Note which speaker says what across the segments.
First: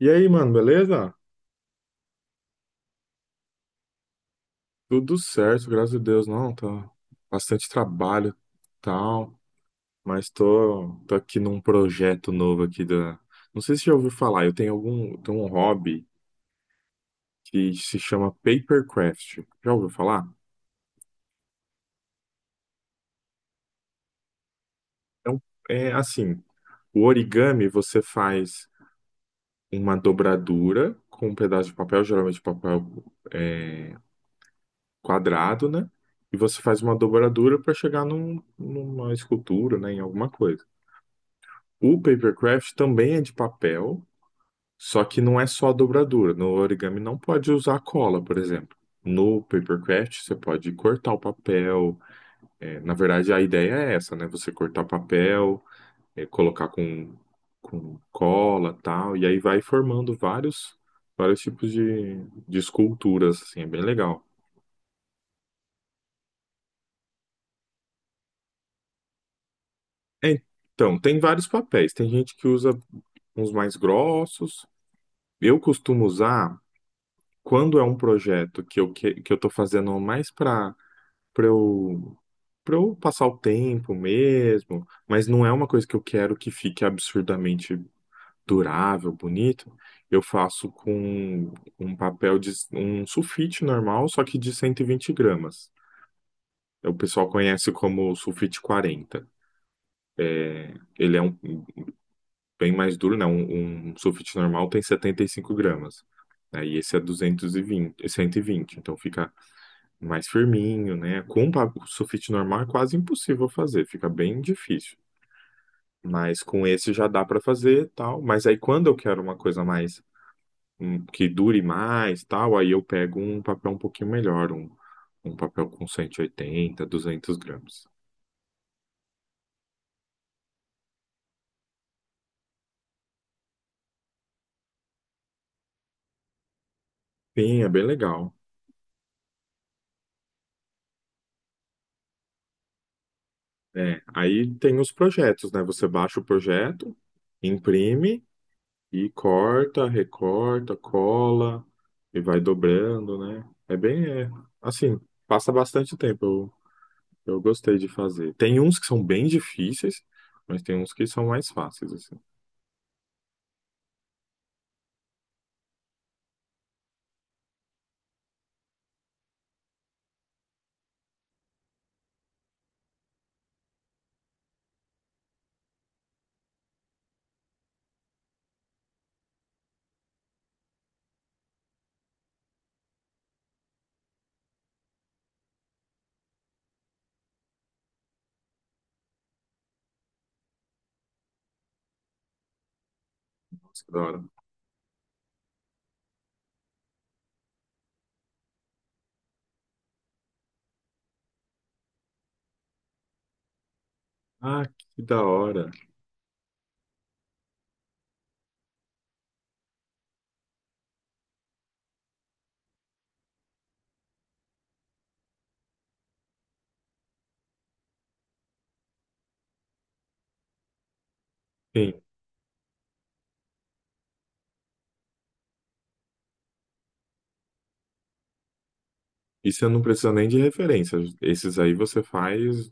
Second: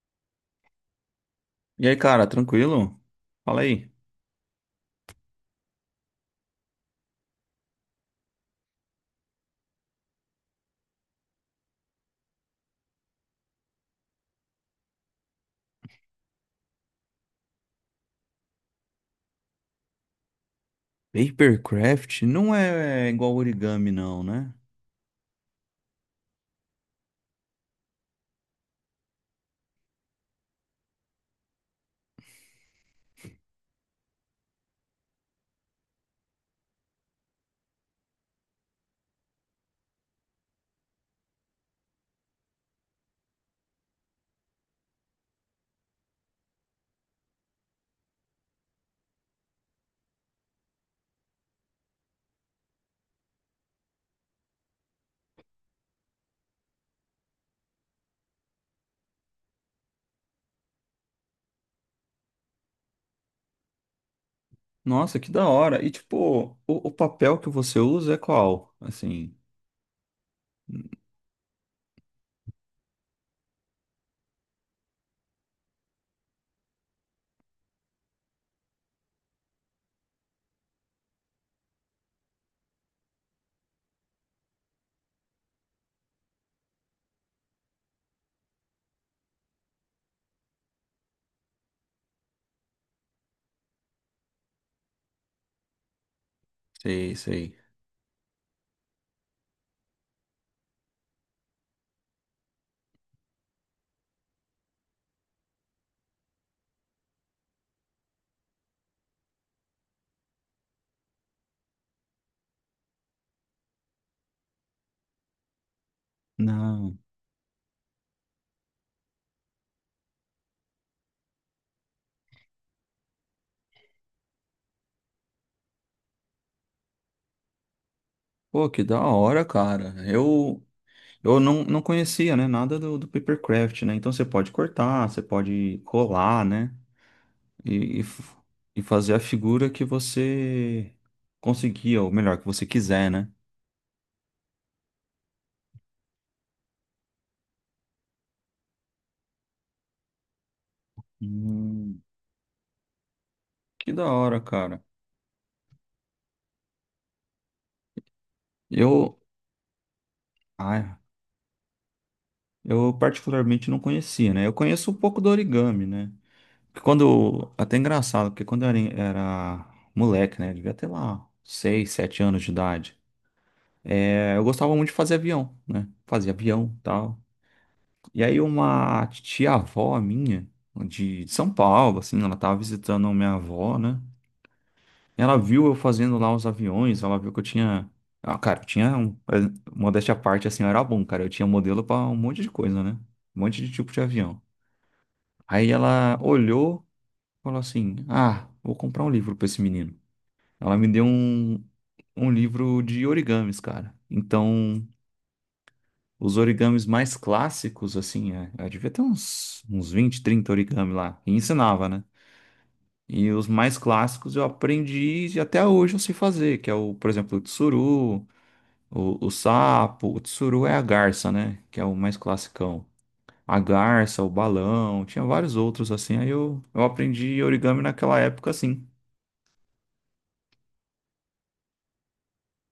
Speaker 1: E aí, mano, beleza?
Speaker 2: E aí, cara, tranquilo? Fala aí.
Speaker 1: Tudo certo, graças a Deus. Não, tá bastante trabalho, tal, mas tô aqui num projeto novo aqui da. Não sei se já ouviu falar, eu tenho um hobby que se chama papercraft. Já ouviu falar?
Speaker 2: Papercraft não é igual origami, não, né?
Speaker 1: É, é assim, o origami você faz uma dobradura com um pedaço de papel, geralmente papel é, quadrado, né? E você faz uma dobradura para chegar numa escultura, né, em alguma coisa. O papercraft também é de papel, só que não é só a dobradura. No origami não pode usar cola, por exemplo. No papercraft você pode cortar o papel. É, na verdade, a ideia é essa, né? Você cortar o papel, colocar com cola, tal, e aí vai formando vários tipos de esculturas, assim, é bem legal.
Speaker 2: Nossa, que da hora. E tipo, o papel que você usa é qual? Assim,
Speaker 1: É, então, tem vários papéis. Tem gente que usa uns mais grossos. Eu costumo usar quando é um projeto que eu tô fazendo mais para eu para eu passar o tempo mesmo, mas não é uma coisa que eu quero que fique absurdamente durável, bonito, eu faço com um papel de um sulfite normal, só que de 120 gramas. O
Speaker 2: sei,
Speaker 1: pessoal
Speaker 2: sei.
Speaker 1: conhece como sulfite 40. Ele é bem mais duro, né? Um sulfite normal tem 75 gramas. Né? E esse é 220, 120. Então fica mais firminho, né? O sulfite normal é quase impossível fazer, fica bem difícil. Mas com esse
Speaker 2: Não.
Speaker 1: já dá para fazer, e tal. Mas aí quando eu quero uma coisa mais que dure mais, tal, aí eu pego um papel um pouquinho melhor, um papel com 180, 200 gramas.
Speaker 2: Pô, que da hora, cara. Eu não conhecia, né, nada do papercraft, né? Então você pode cortar, você pode colar, né?
Speaker 1: Sim, é bem
Speaker 2: E, e,
Speaker 1: legal.
Speaker 2: f- e fazer a figura que você conseguir, ou melhor, que você quiser, né?
Speaker 1: É, aí tem os projetos, né? Você baixa o projeto, imprime e corta, recorta, cola
Speaker 2: Hum,
Speaker 1: e vai dobrando, né? É
Speaker 2: que da
Speaker 1: bem,
Speaker 2: hora, cara.
Speaker 1: assim, passa bastante tempo. Eu gostei de fazer. Tem uns que são
Speaker 2: Eu,
Speaker 1: bem difíceis, mas tem uns
Speaker 2: Ah,
Speaker 1: que são mais fáceis, assim.
Speaker 2: eu particularmente não conhecia, né? Eu conheço um pouco do origami, né? Até engraçado, porque quando eu era moleque, né? Devia ter lá 6, 7 anos de idade. É, eu gostava muito de fazer avião, né? Fazia avião, tal. E aí uma tia-avó minha, de São Paulo, assim, ela tava visitando minha avó, né? Ela viu eu fazendo lá os aviões, ela viu que eu tinha. Ah, cara, eu tinha um. Modéstia à parte, assim, eu era bom, cara. Eu tinha modelo pra um monte de coisa, né? Um monte de
Speaker 1: Nossa, que
Speaker 2: tipo
Speaker 1: da
Speaker 2: de
Speaker 1: hora.
Speaker 2: avião. Aí ela olhou, e falou assim: Ah, vou comprar um livro pra esse menino. Ela me deu um livro de origamis, cara.
Speaker 1: Ah,
Speaker 2: Então,
Speaker 1: que da hora.
Speaker 2: os origamis mais clássicos, assim, eu devia ter uns 20, 30 origami lá. E ensinava, né? E os mais clássicos eu aprendi e até hoje eu sei fazer, que é o, por exemplo, o tsuru, o sapo. O tsuru é a garça, né? Que é o
Speaker 1: Sim.
Speaker 2: mais clássico a garça, o balão, tinha vários outros assim. Aí eu aprendi origami naquela época assim.
Speaker 1: E você não precisa nem de referência. Esses aí você faz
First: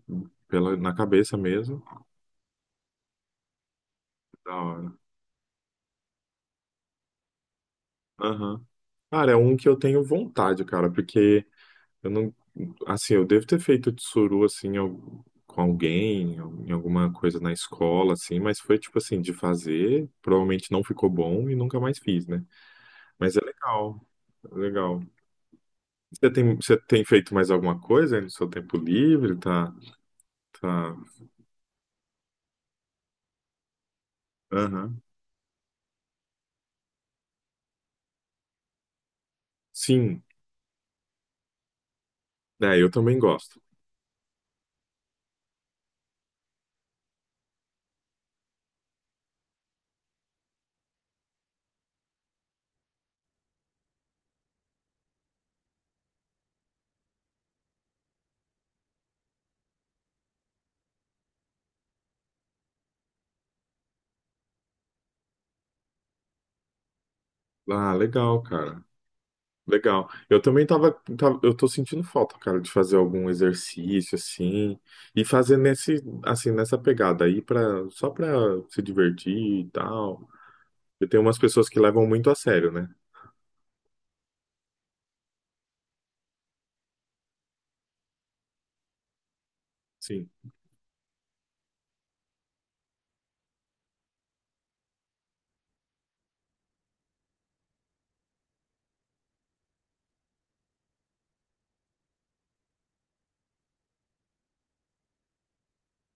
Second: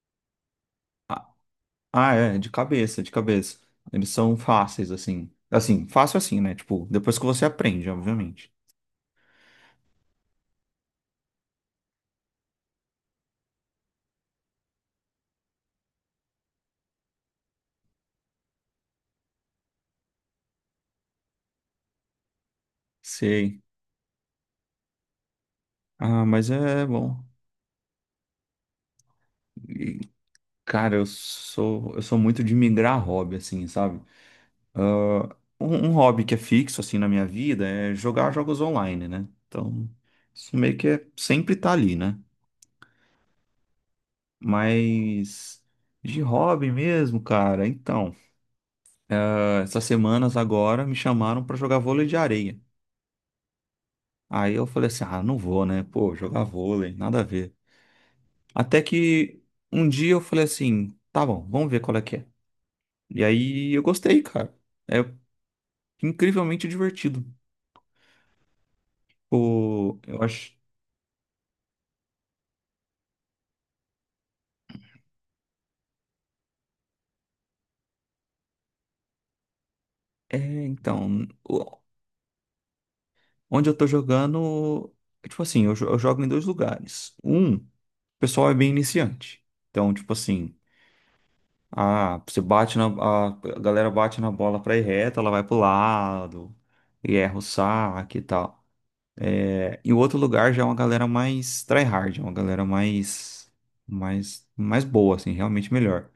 Speaker 1: pela, na
Speaker 2: Ah,
Speaker 1: cabeça mesmo.
Speaker 2: ah, é, de cabeça, de cabeça. Eles são
Speaker 1: Da
Speaker 2: fáceis
Speaker 1: hora.
Speaker 2: assim. Assim, fácil assim, né? Tipo, depois que você aprende, obviamente.
Speaker 1: Aham. Cara, é um que eu tenho vontade, cara, porque eu não, assim, eu devo ter feito tsuru assim com alguém, em alguma coisa na escola assim, mas foi tipo assim de fazer, provavelmente não ficou bom e nunca mais fiz, né? Mas é
Speaker 2: Sei.
Speaker 1: legal. É legal.
Speaker 2: Ah,
Speaker 1: Você
Speaker 2: mas
Speaker 1: tem, você
Speaker 2: é
Speaker 1: tem
Speaker 2: bom.
Speaker 1: feito mais alguma coisa aí no seu tempo livre? Tá,
Speaker 2: E,
Speaker 1: tá.
Speaker 2: cara, eu sou muito de migrar hobby assim, sabe?
Speaker 1: Aham.
Speaker 2: Ah, um hobby que é fixo assim na minha vida é jogar jogos online, né? Então,
Speaker 1: Sim.
Speaker 2: isso meio que é, sempre tá ali, né?
Speaker 1: É, eu também gosto.
Speaker 2: Mas de hobby mesmo, cara. Então, essas semanas agora me chamaram pra jogar vôlei de areia. Aí eu falei assim: "Ah, não vou, né? Pô, jogar vôlei, nada a ver". Até que um dia eu falei assim: "Tá bom, vamos ver qual é que é". E aí eu gostei, cara. É incrivelmente divertido.
Speaker 1: Ah, legal, cara.
Speaker 2: Pô,
Speaker 1: Legal.
Speaker 2: eu
Speaker 1: Eu
Speaker 2: acho.
Speaker 1: também eu tô sentindo falta, cara, de fazer algum exercício assim e fazer nesse, assim, nessa pegada aí para só para se divertir e tal.
Speaker 2: É,
Speaker 1: Eu tenho
Speaker 2: então,
Speaker 1: umas pessoas que levam muito a sério, né?
Speaker 2: onde eu tô jogando, tipo assim, eu jogo em dois lugares. Um, o pessoal é bem iniciante. Então, tipo
Speaker 1: Sim.
Speaker 2: assim, Ah, você bate na. A galera bate na bola pra ir reta, ela vai pro lado e erra o saque e tal. É, e o outro lugar já é uma galera mais tryhard, é uma galera mais boa, assim, realmente melhor.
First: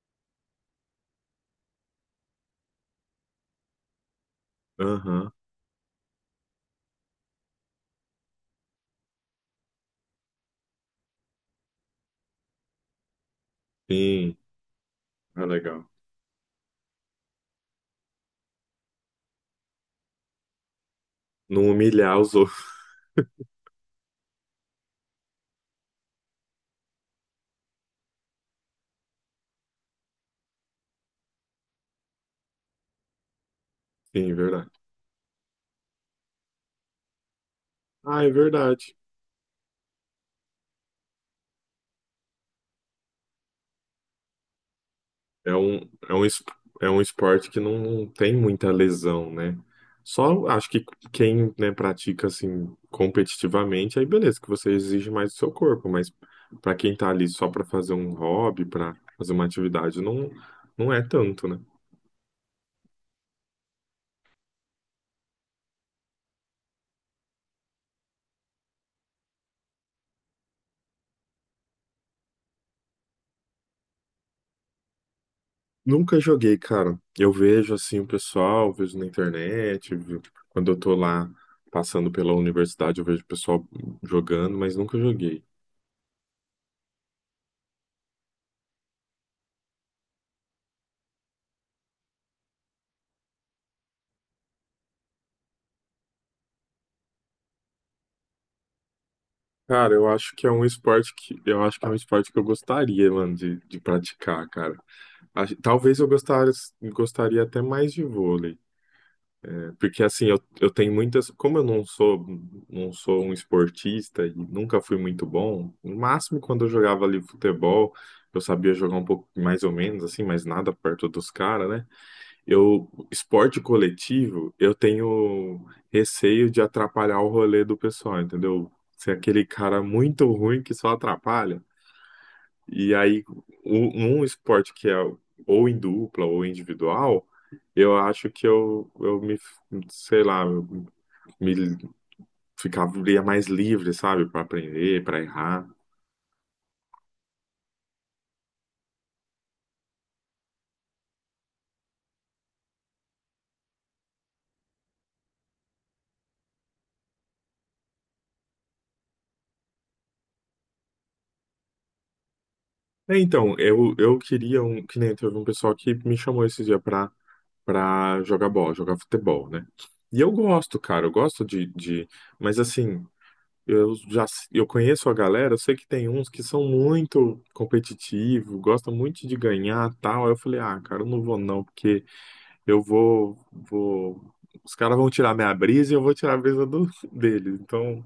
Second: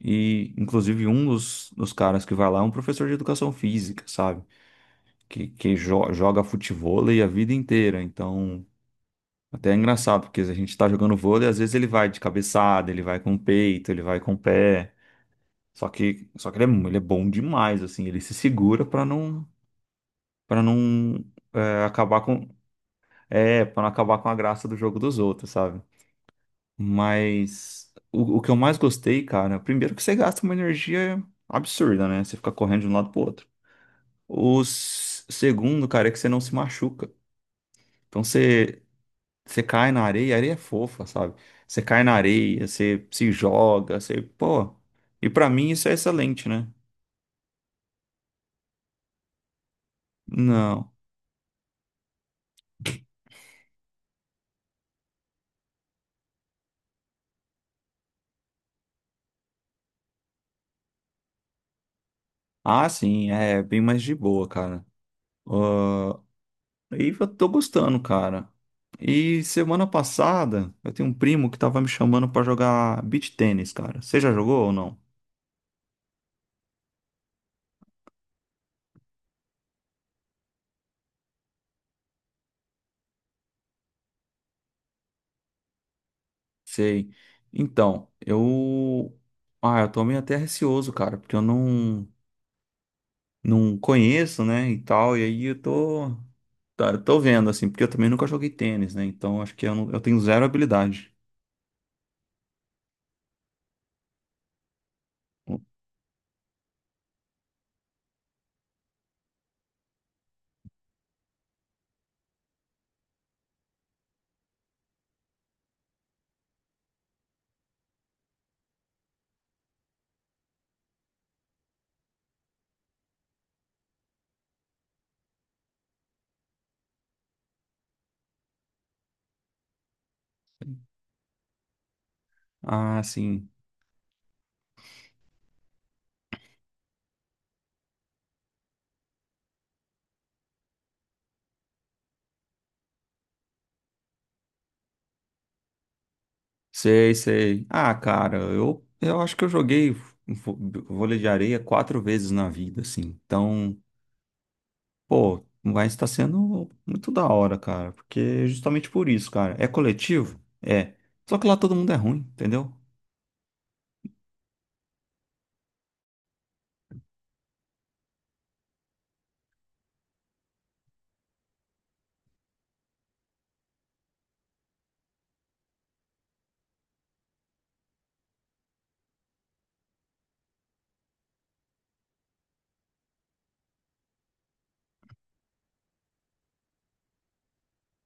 Speaker 2: E, inclusive, um dos caras que vai lá é um professor de educação física, sabe?
Speaker 1: Aham.
Speaker 2: Que joga futevôlei a vida inteira. Então, até é engraçàdo, porque a gente tá jogando vôlei, às vezes ele vai de cabeçada, ele vai com o peito, ele vai com
Speaker 1: Sim.
Speaker 2: o pé.
Speaker 1: Ah, legal.
Speaker 2: Só que ele é bom demais, assim, ele se segura pra não, para não
Speaker 1: Não
Speaker 2: é,
Speaker 1: humilhar
Speaker 2: acabar
Speaker 1: os
Speaker 2: com,
Speaker 1: outros.
Speaker 2: para não acabar com a graça do jogo dos outros, sabe? Mas o que eu mais gostei, cara, primeiro que você gasta uma energia absurda, né? Você fica correndo de um lado pro outro.
Speaker 1: Sim,
Speaker 2: O
Speaker 1: verdade.
Speaker 2: segundo, cara, é que você não se machuca. Então
Speaker 1: Ah, é
Speaker 2: você,
Speaker 1: verdade.
Speaker 2: você cai na areia, a areia é fofa, sabe? Você cai na areia, você se joga, você, pô. E pra
Speaker 1: É
Speaker 2: mim
Speaker 1: um,
Speaker 2: isso é
Speaker 1: é um, es-
Speaker 2: excelente, né?
Speaker 1: é um esporte que não tem muita lesão, né? Só acho que
Speaker 2: Não.
Speaker 1: quem, né, pratica assim competitivamente, aí beleza, que você exige mais do seu corpo, mas pra quem tá ali só pra fazer um hobby, pra fazer uma atividade, não é tanto, né?
Speaker 2: Ah, sim, é bem mais de boa, cara. Ah, e eu tô gostando, cara. E semana passada, eu tenho um primo que tava me chamando pra jogar beach tênis, cara. Você já jogou ou não?
Speaker 1: Nunca joguei, cara. Eu vejo assim o pessoal, vejo na internet, quando eu tô lá passando pela universidade, eu vejo o pessoal jogando, mas nunca joguei.
Speaker 2: Sei. Então, eu. Ah, eu tô meio até receoso, cara, porque eu não conheço, né, e tal. E aí eu tô. Tá, eu tô vendo, assim, porque eu também nunca joguei tênis, né? Então acho que eu, não-
Speaker 1: Cara,
Speaker 2: eu tenho zero habilidade.
Speaker 1: eu acho que é um esporte que eu gostaria, mano, de praticar, cara. Talvez eu gostar, gostaria até mais de vôlei, né? Porque assim, eu tenho muitas, como eu não sou um esportista e nunca fui muito bom, no máximo quando eu jogava ali futebol, eu sabia jogar um pouco mais ou menos assim, mas nada perto dos caras, né? Eu, esporte coletivo, eu tenho receio de atrapalhar o rolê do pessoal, entendeu? Ser aquele cara muito ruim que só atrapalha. E
Speaker 2: Ah,
Speaker 1: aí,
Speaker 2: sim.
Speaker 1: um esporte que é ou em dupla ou individual, eu acho que eu me, sei lá, eu me ficaria mais livre, sabe? Para aprender, para errar.
Speaker 2: Sei, sei. Ah, cara, eu acho que eu joguei vo- vôlei de areia 4 vezes na vida, assim. Então, pô, vai estar sendo muito da hora, cara. Porque justamente por isso, cara. É coletivo? É. Só que lá todo mundo é ruim, entendeu?
Speaker 1: É, então, eu queria um, que nem teve um pessoal que me chamou esse dia para pra jogar bola, jogar futebol, né? E eu gosto, cara, eu gosto. Mas assim, eu já eu conheço a galera, eu sei que tem uns que são muito competitivos, gostam muito de ganhar tal. Aí eu falei, ah, cara, eu não vou não, porque eu vou, vou... Os caras vão tirar minha brisa e eu vou tirar a brisa do, deles, então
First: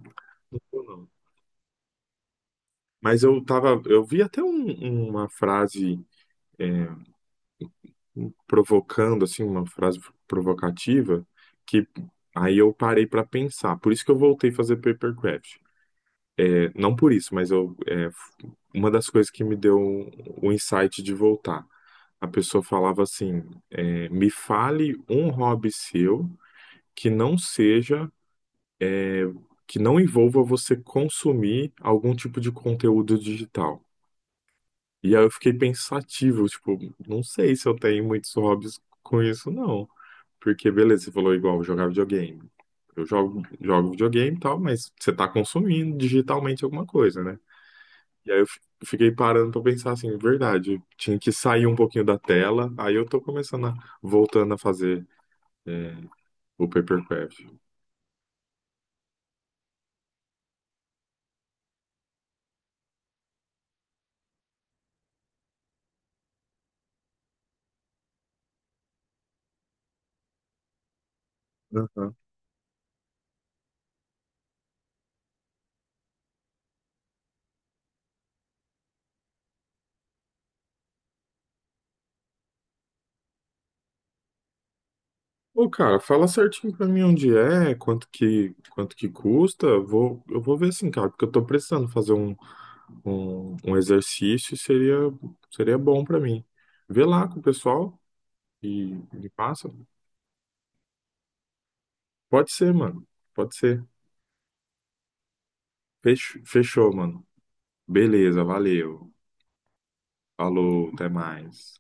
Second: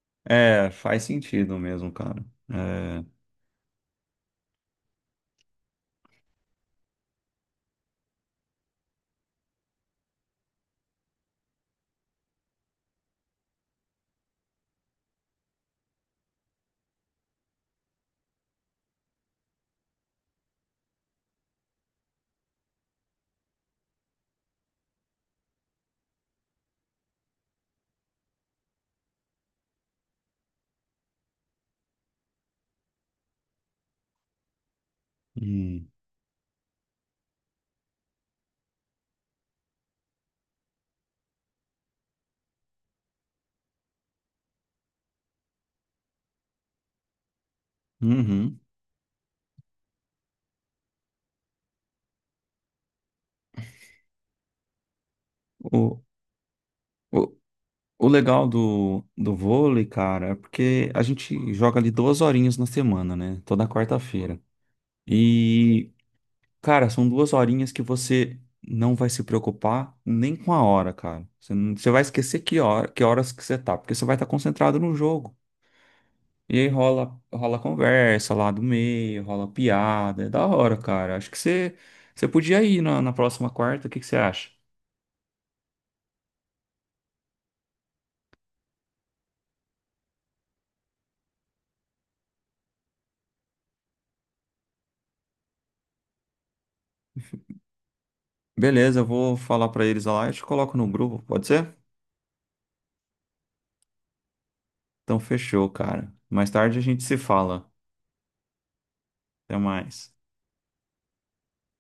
Speaker 1: não
Speaker 2: É,
Speaker 1: vou
Speaker 2: faz
Speaker 1: não.
Speaker 2: sentido mesmo, cara. É.
Speaker 1: Mas eu vi até uma frase. é, provocando assim uma frase provocativa que aí eu parei para pensar. Por isso que eu voltei a fazer papercraft. É, não por isso, mas uma das coisas que me deu o insight de voltar. A pessoa falava assim: me fale um hobby seu que não seja, é, que não envolva você consumir algum tipo de conteúdo digital. E aí eu fiquei
Speaker 2: Hum,
Speaker 1: pensativo, tipo, não sei se eu tenho muitos hobbies com isso, não. Porque, beleza, você falou igual, jogar videogame. Eu jogo videogame e tal, mas você tá consumindo digitalmente alguma coisa, né? E aí eu
Speaker 2: uhum.
Speaker 1: fiquei parando pra pensar assim, verdade, eu tinha que sair um pouquinho da tela, aí eu tô começando a, voltando a fazer é,
Speaker 2: O,
Speaker 1: o
Speaker 2: o,
Speaker 1: papercraft.
Speaker 2: o legal do vôlei, cara, é porque a gente joga ali duas horinhas na semana, né? Toda quarta-feira. E, cara, são duas horinhas que você não vai se preocupar nem com a hora, cara. Você, não- você vai
Speaker 1: Aham.
Speaker 2: esquecer que horas que você tá, porque você vai estar concentrado no jogo. E aí rola conversa lá do meio, rola piada, é da hora, cara. Acho que você podia ir na próxima quarta, o que que você acha?
Speaker 1: Ô, cara, fala certinho pra mim onde é, quanto que custa, eu vou ver assim, cara, porque eu tô precisando fazer um exercício seria bom pra mim. Vê lá com o pessoal e
Speaker 2: Beleza, eu
Speaker 1: me
Speaker 2: vou
Speaker 1: passa.
Speaker 2: falar pra eles lá e te coloco no grupo, pode ser?
Speaker 1: Pode ser, mano. Pode ser.
Speaker 2: Então fechou, cara. Mais tarde a
Speaker 1: Fechou,
Speaker 2: gente se
Speaker 1: mano.
Speaker 2: fala.
Speaker 1: Beleza, valeu.
Speaker 2: Até mais.
Speaker 1: Falou, até mais.